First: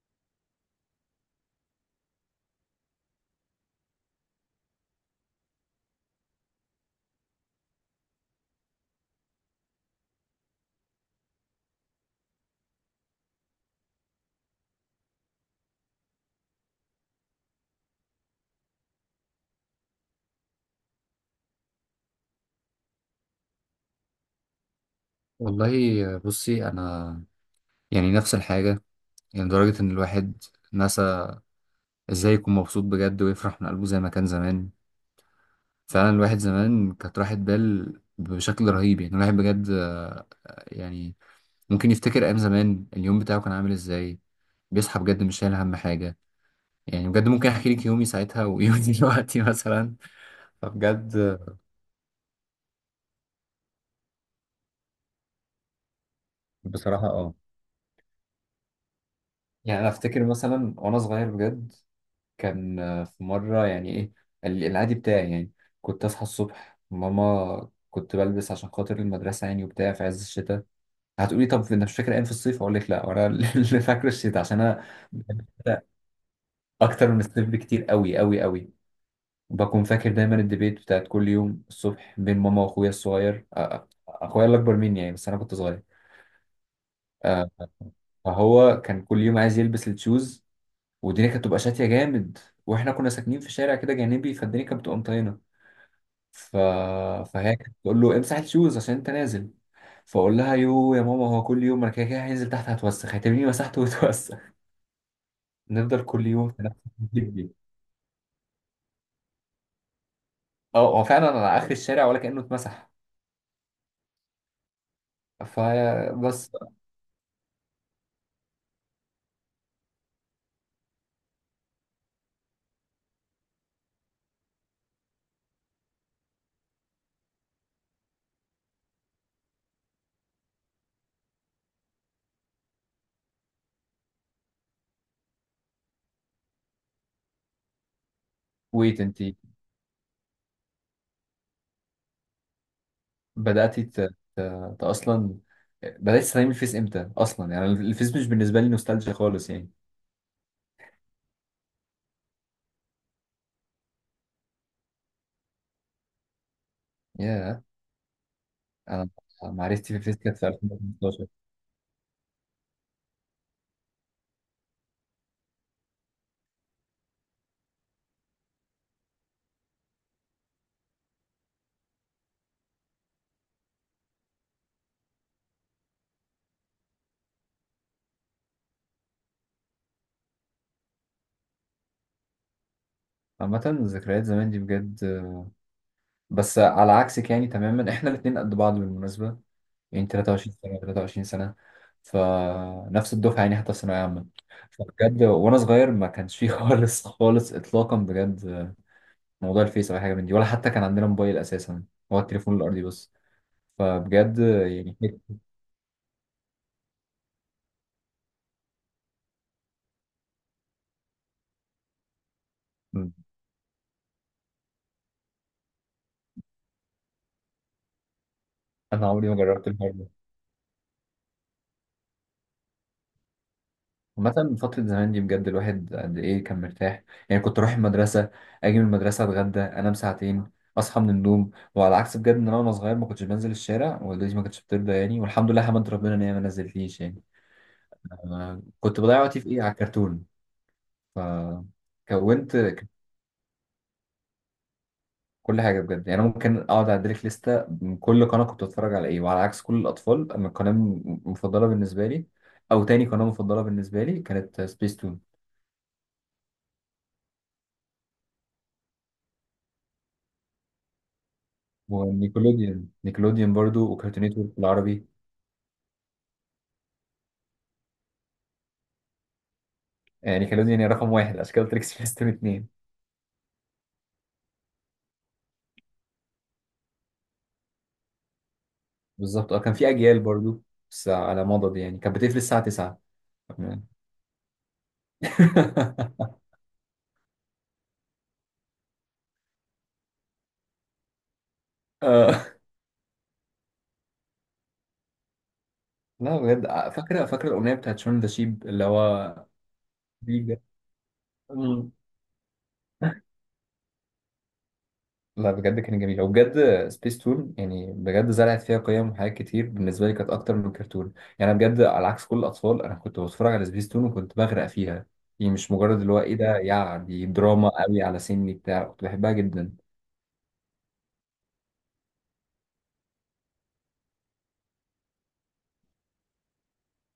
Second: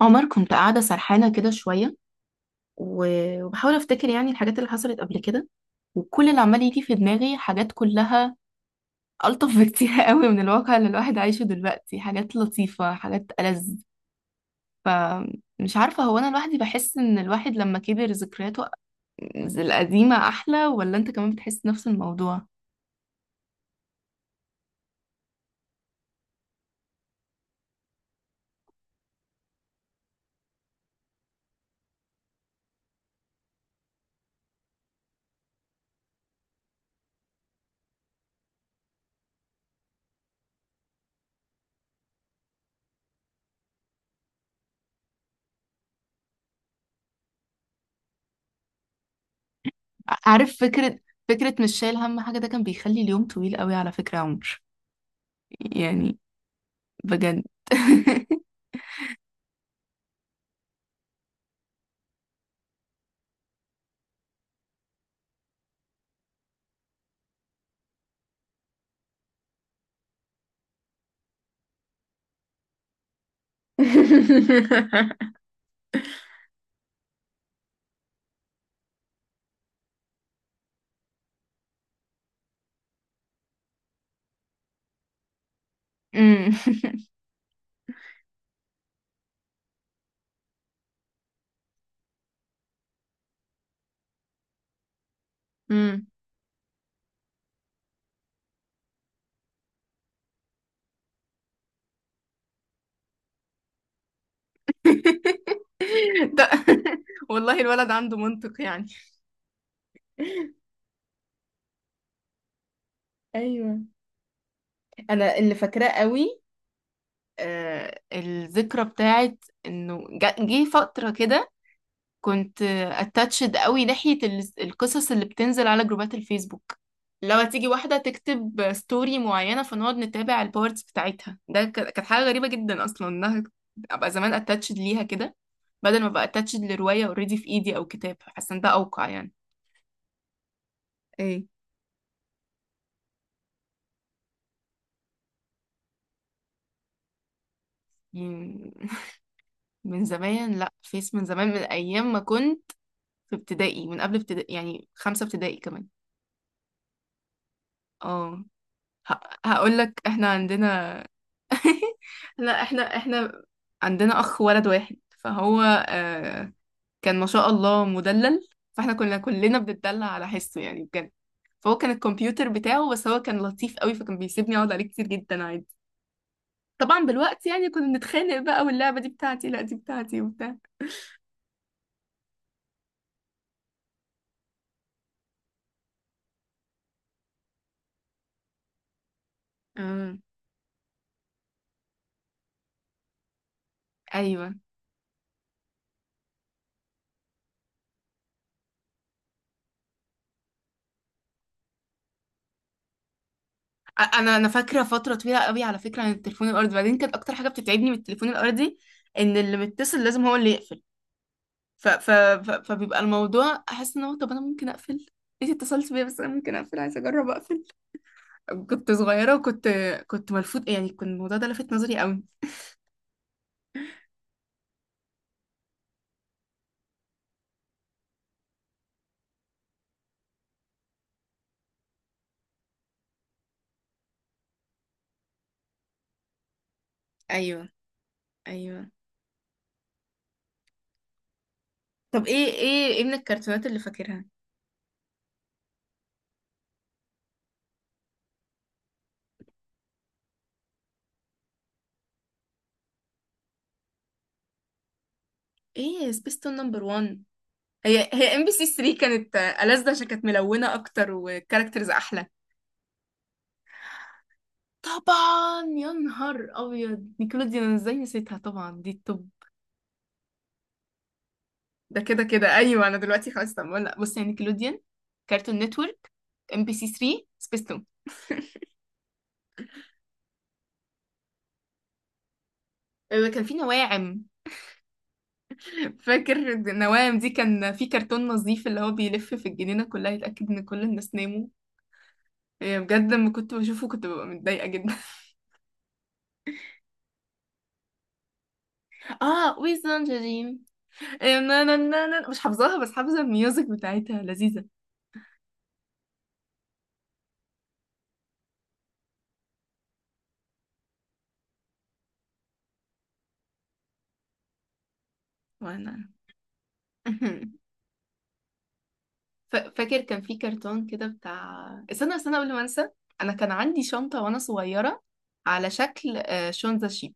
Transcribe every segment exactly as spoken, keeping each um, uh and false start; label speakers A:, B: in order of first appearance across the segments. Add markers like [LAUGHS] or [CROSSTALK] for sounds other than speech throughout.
A: عمر، كنت قاعدة سرحانة كده شوية و- وبحاول أفتكر يعني الحاجات اللي حصلت قبل كده، وكل اللي عمال يجي في دماغي حاجات كلها ألطف [LAUGHS] بكتير قوي من الواقع اللي الواحد عايشه دلوقتي، حاجات لطيفة حاجات ألذ. فمش عارفة، هو أنا لوحدي بحس إن الواحد لما كبر ذكرياته القديمة أحلى، ولا أنت كمان بتحس نفس الموضوع؟
B: والله، بصي انا يعني نفس الحاجه. يعني لدرجه ان الواحد نسى ازاي يكون مبسوط بجد ويفرح من قلبه زي ما كان زمان. فعلا الواحد زمان كانت راحه بال بشكل رهيب. يعني الواحد بجد آه، يعني ممكن يفتكر ايام زمان اليوم بتاعه كان عامل ازاي، بيصحى بجد مش شايل هم حاجه. يعني بجد ممكن احكي لك يومي ساعتها ويومي [LAUGHS] دلوقتي مثلا.
A: عارف، فكرة،
B: فبجد
A: فكرة مش شايل هم حاجة ده كان بيخلي اليوم طويل قوي على فكرة يا عمر، يعني
B: بصراحة اه.
A: بجد.
B: يعني انا افتكر مثلا وانا صغير بجد، كان آه، في مرة، يعني إيه، ال- العادي بتاعي يعني، كنت أصحى الصبح، ماما كنت بلبس عشان خاطر المدرسة يعني وبتاع، في عز الشتاء. هتقولي طب أنت مش فاكر أيام في الصيف؟ أقول لك لا، وأنا [LAUGHS] اللي فاكر الشتاء عشان أنا
A: [LAUGHS]
B: بحب
A: [LAUGHS]
B: الشتاء أكتر من الصيف بكتير أوي أوي أوي. بكون فاكر دايما الديبيت بتاعت كل يوم الصبح بين ماما وأخويا الصغير، أ- أ- أخويا اللي أكبر مني يعني، بس أنا كنت صغير.
A: أمم. [LAUGHS]
B: أ- فهو كان كل يوم عايز يلبس التشوز، والدنيا كانت بتبقى شاتية جامد، واحنا كنا ساكنين في شارع كده جانبي، فالدنيا كانت بتبقى مطينة.
A: امم
B: ف... فهي كانت بتقول له امسح الشوز عشان انت نازل، فاقول لها يو يا ماما، هو كل يوم انا كده كده هنزل تحت، هتوسخ، هتبني مسحته وتوسخ. [LAUGHS]
A: [LAUGHS]
B: نفضل كل يوم
A: ده
B: في نفس
A: [LAUGHS]
B: التكتيك دي.
A: والله الولد عنده منطق يعني.
B: اه، هو فعلا على اخر الشارع ولا كانه اتمسح.
A: ايوه، انا اللي فاكراه قوي
B: فبس،
A: آه الذكرى بتاعت انه جا- جه فتره كده، كنت اتاتشد قوي ناحيه ال- القصص اللي بتنزل على جروبات الفيسبوك. لو تيجي واحده تكتب ستوري معينه فنقعد نتابع البارتس بتاعتها، ده ك- كانت حاجه غريبه جدا اصلا، انها ابقى زمان اتاتشد ليها كده بدل ما ابقى اتاتشد لروايه اوريدي في ايدي او كتاب، حاسه ان ده
B: ويت
A: اوقع
B: انت
A: يعني. ايه؟
B: بداتي ت... ت... ت... اصلا بدات تستخدمي الفيس امتى؟ اصلا يعني الفيس مش بالنسبه لي
A: يعني
B: نوستالجيا خالص
A: [LAUGHS]
B: يعني.
A: من زمان، لا فيس، من زمان، من ايام ما كنت في ابتدائي، من قبل ابتدائي، يعني خمسة ابتدائي كمان.
B: يا
A: اه،
B: انا
A: هقول
B: معرفتي في
A: لك
B: الفيس
A: احنا
B: كانت في
A: عندنا
B: ألفين وخمستاشر.
A: [LAUGHS] لا احنا احنا عندنا اخ ولد واحد، فهو آه كان ما شاء الله مدلل، فاحنا كنا كلنا بنتدلع على حسه يعني بجد. فهو كان الكمبيوتر بتاعه، بس هو كان لطيف قوي فكان بيسيبني اقعد عليه كتير جدا عادي. طبعا بالوقت يعني كنا بنتخانق بقى، واللعبة دي بتاعتي لا دي بتاعتي وبتاع.
B: عامة ذكريات زمان دي بجد، بس على عكسك يعني تماما. احنا الاتنين قد بعض بالمناسبة، يعني
A: آه.
B: تلاتة وعشرين سنة، تلاتة وعشرين سنة، فنفس الدفعة يعني، حتى في ثانوية عامة.
A: ايوه،
B: فبجد وأنا صغير ما كانش فيه [LAUGHS] خالص خالص إطلاقا بجد موضوع الفيس أو أي حاجة من دي، ولا حتى كان عندنا موبايل أساسا، هو التليفون الأرضي بس.
A: انا
B: فبجد
A: انا فاكره
B: يعني.
A: فتره طويله قوي على فكره عن التليفون الارضي. بعدين كانت اكتر حاجه بتتعبني من التليفون الارضي ان اللي متصل لازم هو اللي يقفل، ف... ف... ف... فبيبقى
B: م.
A: الموضوع احس ان هو، طب انا ممكن اقفل، انت اتصلت بيا بس انا ممكن اقفل، عايزه اجرب اقفل. كنت
B: أنا عمري
A: صغيره
B: ما جربت
A: وكنت،
B: الحوار ده.
A: كنت ملفوت يعني، كان الموضوع ده لفت نظري قوي.
B: عامة فترة زمان دي بجد الواحد قد إيه كان مرتاح. يعني كنت أروح المدرسة، أجي من المدرسة، أتغدى، أنام ساعتين، أصحى من النوم. وعلى عكس بجد، إن أنا وأنا صغير ما كنتش بنزل الشارع، والدتي ما كانتش بترضى يعني، والحمد لله حمدت ربنا إن هي ما نزلتنيش يعني.
A: ايوه،
B: أنا
A: ايوه.
B: كنت بضيع وقتي في إيه؟ على الكرتون.
A: طب ايه،
B: فكونت
A: ايه ايه من الكرتونات اللي فاكرها؟
B: كل حاجة بجد. يعني أنا ممكن أقعد أعدلك لستة من كل قناة كنت بتفرج على إيه. وعلى عكس كل الأطفال، أما القناة م- مفضلة بالنسبة لي أو تاني قناة مفضلة بالنسبة لي كانت سبيس تون
A: ايه، سبيستون نمبر واحد، هي هي ام بي سي تري كانت ألذ عشان كانت ملونه اكتر وكاركترز احلى.
B: ونيكولوديان. نيكولوديان برضو، وكارتون نتورك بالعربي.
A: طبعا، يا نهار ابيض نيكلوديان، أنا ازاي نسيتها؟ طبعا دي التوب.
B: يعني نيكولوديان هي رقم واحد، عشان كده قلت لك [LAUGHS]
A: ده
B: سبيس
A: كده
B: تون
A: كده
B: اتنين.
A: ايوه، انا دلوقتي خلاص، طب لا بص، يعني نيكلوديان، كارتون نتورك، ام بي سي تري، سبيستون.
B: بالظبط، أه كان في أجيال برضو، بس على مضض يعني، كانت بتقفل الساعة تسعة.
A: آه، [LAUGHS] كان في نواعم.
B: [LAUGHS]
A: فاكر النواعم دي؟ كان في كرتون نظيف اللي هو بيلف في الجنينة كلها يتأكد ان كل الناس ناموا.
B: آه،
A: آه، بجد لما كنت بشوفه كنت ببقى متضايقة جدا.
B: لا بجد، آه، فاكرة، فاكرة الأغنية بتاعت شون ذا شيب اللي
A: [LAUGHS]
B: هو.
A: اه، ويزن جريم، آه، نا نا
B: مم.
A: نا نا، مش حافظاها بس حافظة الميوزك بتاعتها لذيذة.
B: لا بجد كان جميل وبجد. سبيس تون يعني بجد زرعت فيها قيم وحاجات كتير، بالنسبه لي كانت اكتر من الكرتون. يعني انا بجد على عكس كل الاطفال انا كنت بتفرج على سبيس تون وكنت بغرق فيها. يعني مش
A: وانا
B: مجرد اللي هو ايه ده، يعني دي
A: [LAUGHS]
B: دراما قوي على سني بتاع، كنت بحبها
A: ف-
B: جدا.
A: فاكر كان في كرتون كده بتاع، استنى استنى قبل ما انسى، انا كان عندي شنطة وانا صغيرة على شكل آه، شونزا شيب،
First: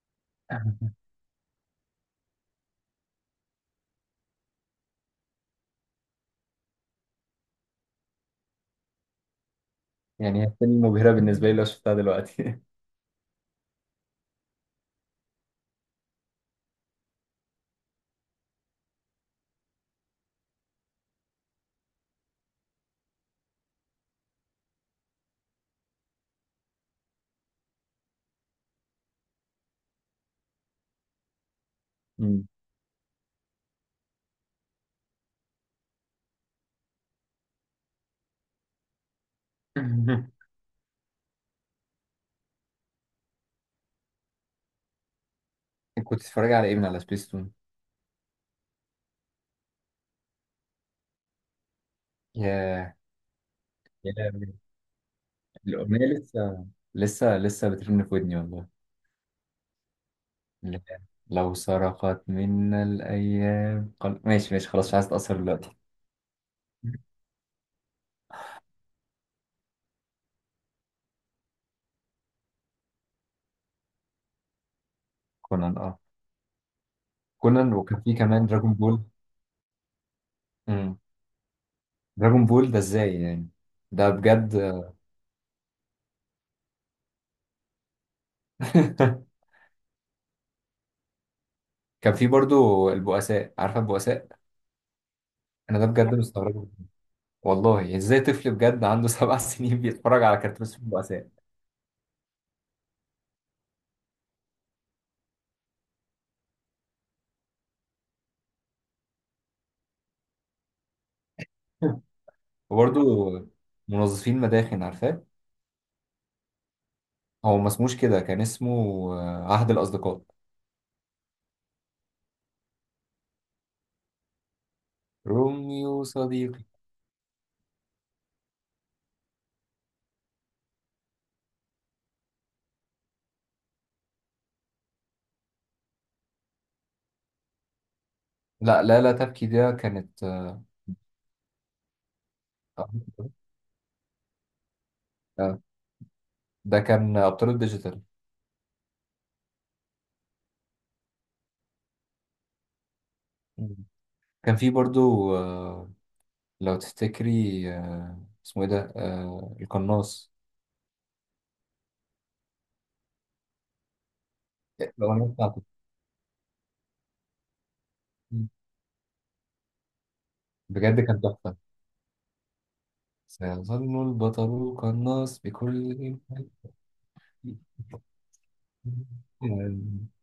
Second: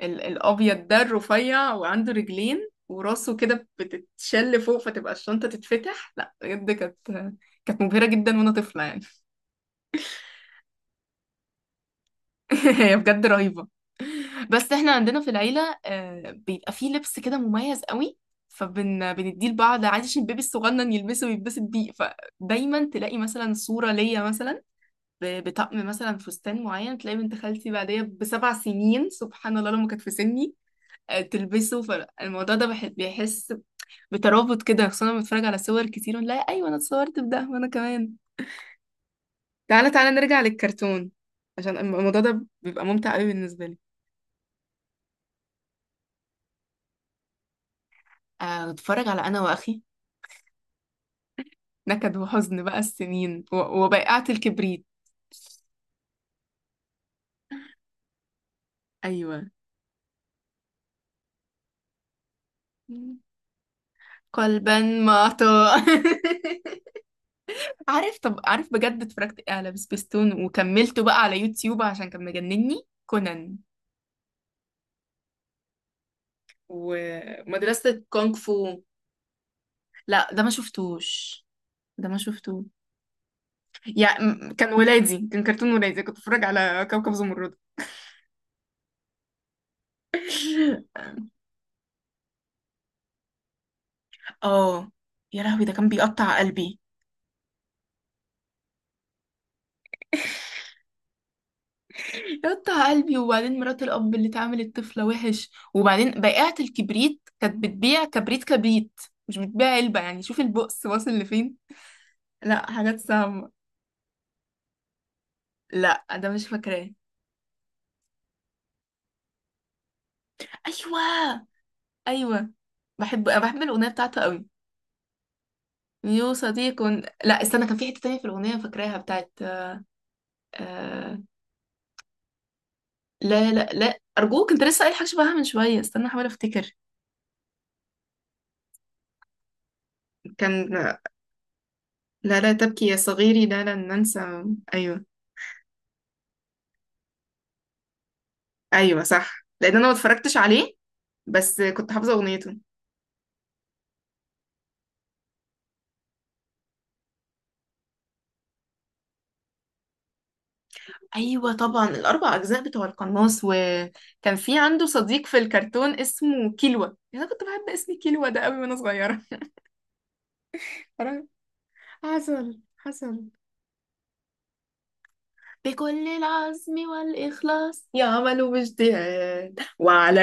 A: ال- الابيض ده الرفيع، وعنده رجلين وراسه كده بتتشل فوق فتبقى الشنطة تتفتح. لا بجد كانت، كانت مبهرة جدا وانا طفلة يعني.
B: يعني هي فيلم مبهره بالنسبه لي لو شفتها دلوقتي.
A: [LAUGHS] هي بجد رهيبة. بس احنا عندنا في العيلة آه، بيبقى فيه لبس كده مميز قوي، فبن بنديه لبعض عادي عشان البيبي الصغنن يلبسه ويتبسط بيه. فدايما تلاقي مثلا صورة ليا مثلا ب- بطقم مثلا فستان معين، تلاقي بنت خالتي بعديها بسبع سنين سبحان الله لما كانت في سني آه، تلبسه. فالموضوع ده
B: [LAUGHS]
A: بح- بيحس بترابط كده، خصوصا لما بتفرج على صور كتير ونلاقي ايوه انا اتصورت بده وانا كمان. تعالى تعالى
B: أمم.
A: نرجع للكرتون عشان الموضوع ده بيبقى ممتع قوي بالنسبه لي.
B: كنت بتتفرج على ايه من على سبيس تون؟
A: آه، اتفرج على انا واخي، نكد وحزن بقى
B: ياه،
A: السنين، و-
B: يا
A: وبائعة
B: لهوي.
A: الكبريت.
B: الاغنيه لسه، لسه لسه بترن في ودني والله.
A: ايوه،
B: لا. لو سرقت منا الأيام قل... ماشي ماشي
A: قلبا
B: خلاص، مش عايز أتأثر دلوقتي.
A: معطاء. [LAUGHS] عارف، طب عارف بجد اتفرجت إيه على سبيستون وكملته بقى على يوتيوب عشان كان مجنني؟ كونان،
B: كونان، اه كونان. وكان
A: ومدرسة
B: في
A: كونغ
B: كمان دراجون
A: فو.
B: بول.
A: لا ده ما
B: امم،
A: شفتوش، ده ما
B: دراجون
A: شفته.
B: بول ده ازاي يعني؟ ده
A: يعني م-
B: بجد.
A: كان ولادي، كان كرتون ولادي كنت بتفرج على كوكب زمرد.
B: [LAUGHS] كان في برضو البؤساء، عارفة البؤساء؟
A: اه، يا لهوي ده
B: أنا ده
A: كان
B: بجد
A: بيقطع
B: مستغربه،
A: قلبي.
B: والله ازاي طفل بجد عنده سبع [LAUGHS] سنين بيتفرج على كرتون اسمه البؤساء؟
A: يقطع قلبي، وبعدين مرات الأب اللي تعامل الطفلة وحش، وبعدين بائعة الكبريت كانت بتبيع كبريت كبريت، مش بتبيع علبة، يعني شوف البؤس واصل لفين، لا حاجات
B: وبرضو
A: صعبة.
B: منظفين مداخن، عارفاه؟
A: لا ده مش فاكراه.
B: هو ما اسموش كده، كان اسمه آه، عهد الأصدقاء،
A: ايوه، ايوه، بحب، أنا بحب الاغنيه بتاعته قوي.
B: روميو
A: يو
B: صديق.
A: صديق، لا استنى، كان في حته تانية في الاغنيه فاكراها بتاعت آه... لا لا لا، ارجوك انت لسه قايل حاجه شبهها من شويه، استنى احاول افتكر.
B: لا لا لا تبكي، ده كانت آه،
A: كان، لا لا تبكي يا صغيري، لا لن ننسى. ايوه.
B: آه، ده كان أبطال الديجيتال.
A: ايوه صح، لان انا ما اتفرجتش عليه بس كنت حافظه اغنيته.
B: مم. كان في برضو آه، لو تفتكري آه، اسمه ايه ده، آه، القناص،
A: ايوه طبعا، الاربع اجزاء بتوع القناص، وكان في عنده صديق
B: الأغنية
A: في
B: بتاعته.
A: الكرتون اسمه كيلوا. انا كنت بحب اسم كيلوا ده
B: مم.
A: قوي وانا صغيره.
B: بجد كانت
A: [LAUGHS]
B: تحفة.
A: حصل حصل،
B: سيظل البطل القناص
A: بكل
B: بكل.
A: العزم والإخلاص
B: [LAUGHS]
A: يعمل باجتهاد، وعلى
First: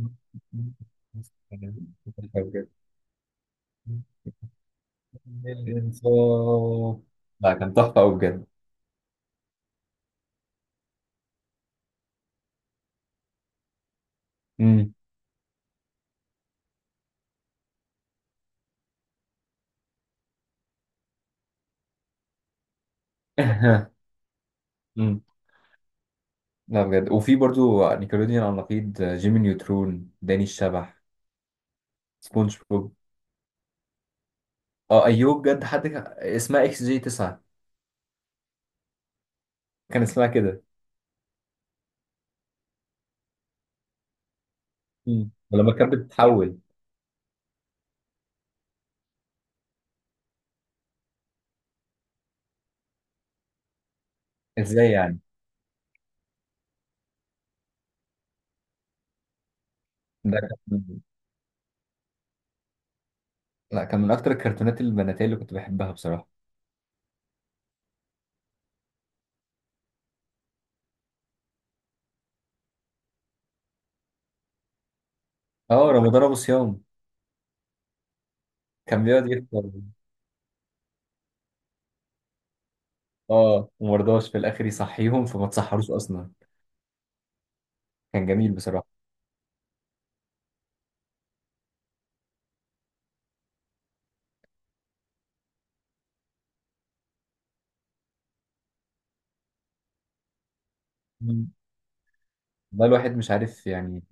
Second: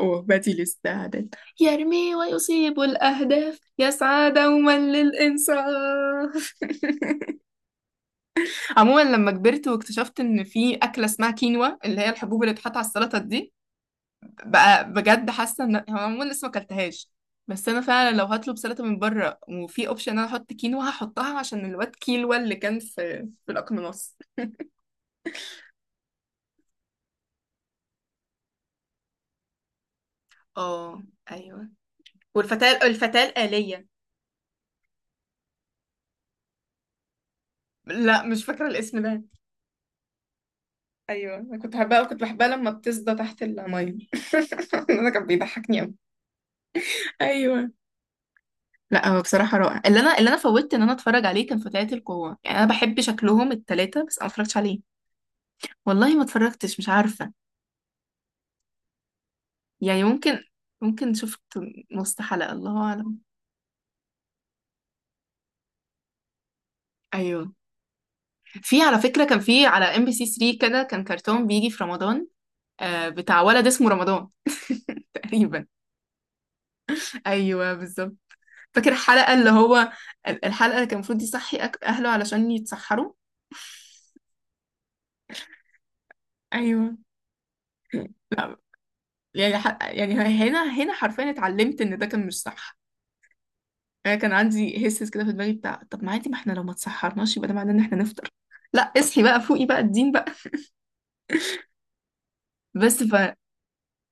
A: وهبة الاستعداد، يرمي
B: بجد.
A: ويصيب الأهداف، يسعى دوما للإنصاف.
B: الإنصاف، لا كان تحفة أوي بجد.
A: عموما لما كبرت واكتشفت إن في أكلة اسمها كينوا اللي هي الحبوب اللي بتحط على السلطة دي، بقى
B: مم.
A: بجد حاسة إن هو، عموما لسه ما أكلتهاش، بس أنا فعلا لو هطلب سلطة من بره وفي أوبشن إن أنا أحط كينوا هحطها عشان الواد كيلوا اللي كان في في الأقناص.
B: [LAUGHS] لا بجد، وفي برضو نيكلوديان على النقيض، جيمي نيوترون، داني
A: اه،
B: الشبح،
A: ايوه،
B: سبونج
A: والفتاة،
B: بوب.
A: الفتاة الآلية.
B: اه ايوب بجد، حد كان- اسمها اكس جي تسعة،
A: لا مش فاكرة الاسم ده.
B: كان اسمها كده.
A: ايوه انا كنت بحبها، كنت بحبها لما بتصدى تحت المية. [LAUGHS] ده كان
B: مم. ولما
A: بيضحكني
B: كانت
A: قوي.
B: بتتحول
A: ايوه. لا هو بصراحة رائع، اللي انا، اللي انا فوتت ان انا اتفرج عليه كان فتيات القوة، يعني انا بحب شكلهم التلاتة بس انا ما اتفرجتش
B: ازاي
A: عليه.
B: يعني؟
A: والله ما اتفرجتش، مش عارفة، يعني
B: ده
A: ممكن،
B: كان من-،
A: ممكن شفت نص حلقة الله اعلم.
B: لا كان من اكتر الكرتونات البناتية اللي كنت بحبها بصراحة.
A: ايوه. في على فكرة، كان في على ام بي سي تري كده كان كرتون بيجي في رمضان آه بتاع ولد اسمه رمضان [LAUGHS] تقريبا.
B: اه، رمضان ابو صيام،
A: ايوه بالظبط. فاكر
B: كان بيقعد
A: الحلقة اللي
B: يفطر.
A: هو، ال- الحلقة اللي كان المفروض يصحي أك- أهله علشان يتسحروا.
B: اه، ومرضاش في الاخر يصحيهم فما تصحروش اصلا.
A: ايوه.
B: كان جميل
A: لا،
B: بصراحة.
A: يعني ح... يعني هنا هنا حرفيا اتعلمت ان ده كان مش صح. انا كان عندي هسس كده في دماغي بتاع طب ما عادي ما احنا لو ما تسحرناش يبقى ده معناه ان احنا نفطر، لا اصحي بقى فوقي بقى الدين بقى.
B: مم. ده
A: بس ف،
B: الواحد مش عارف يعني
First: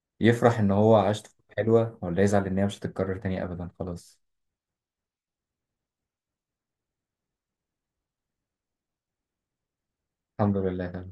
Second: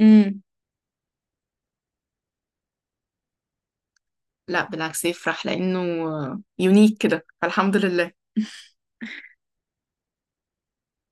A: امم،
B: يفرح ان هو عاش طفولة حلوة، ولا يزعل ان هي مش هتتكرر تاني ابدا خلاص.
A: لا بالعكس يفرح لانه يونيك كده، فالحمد لله.
B: الحمد لله.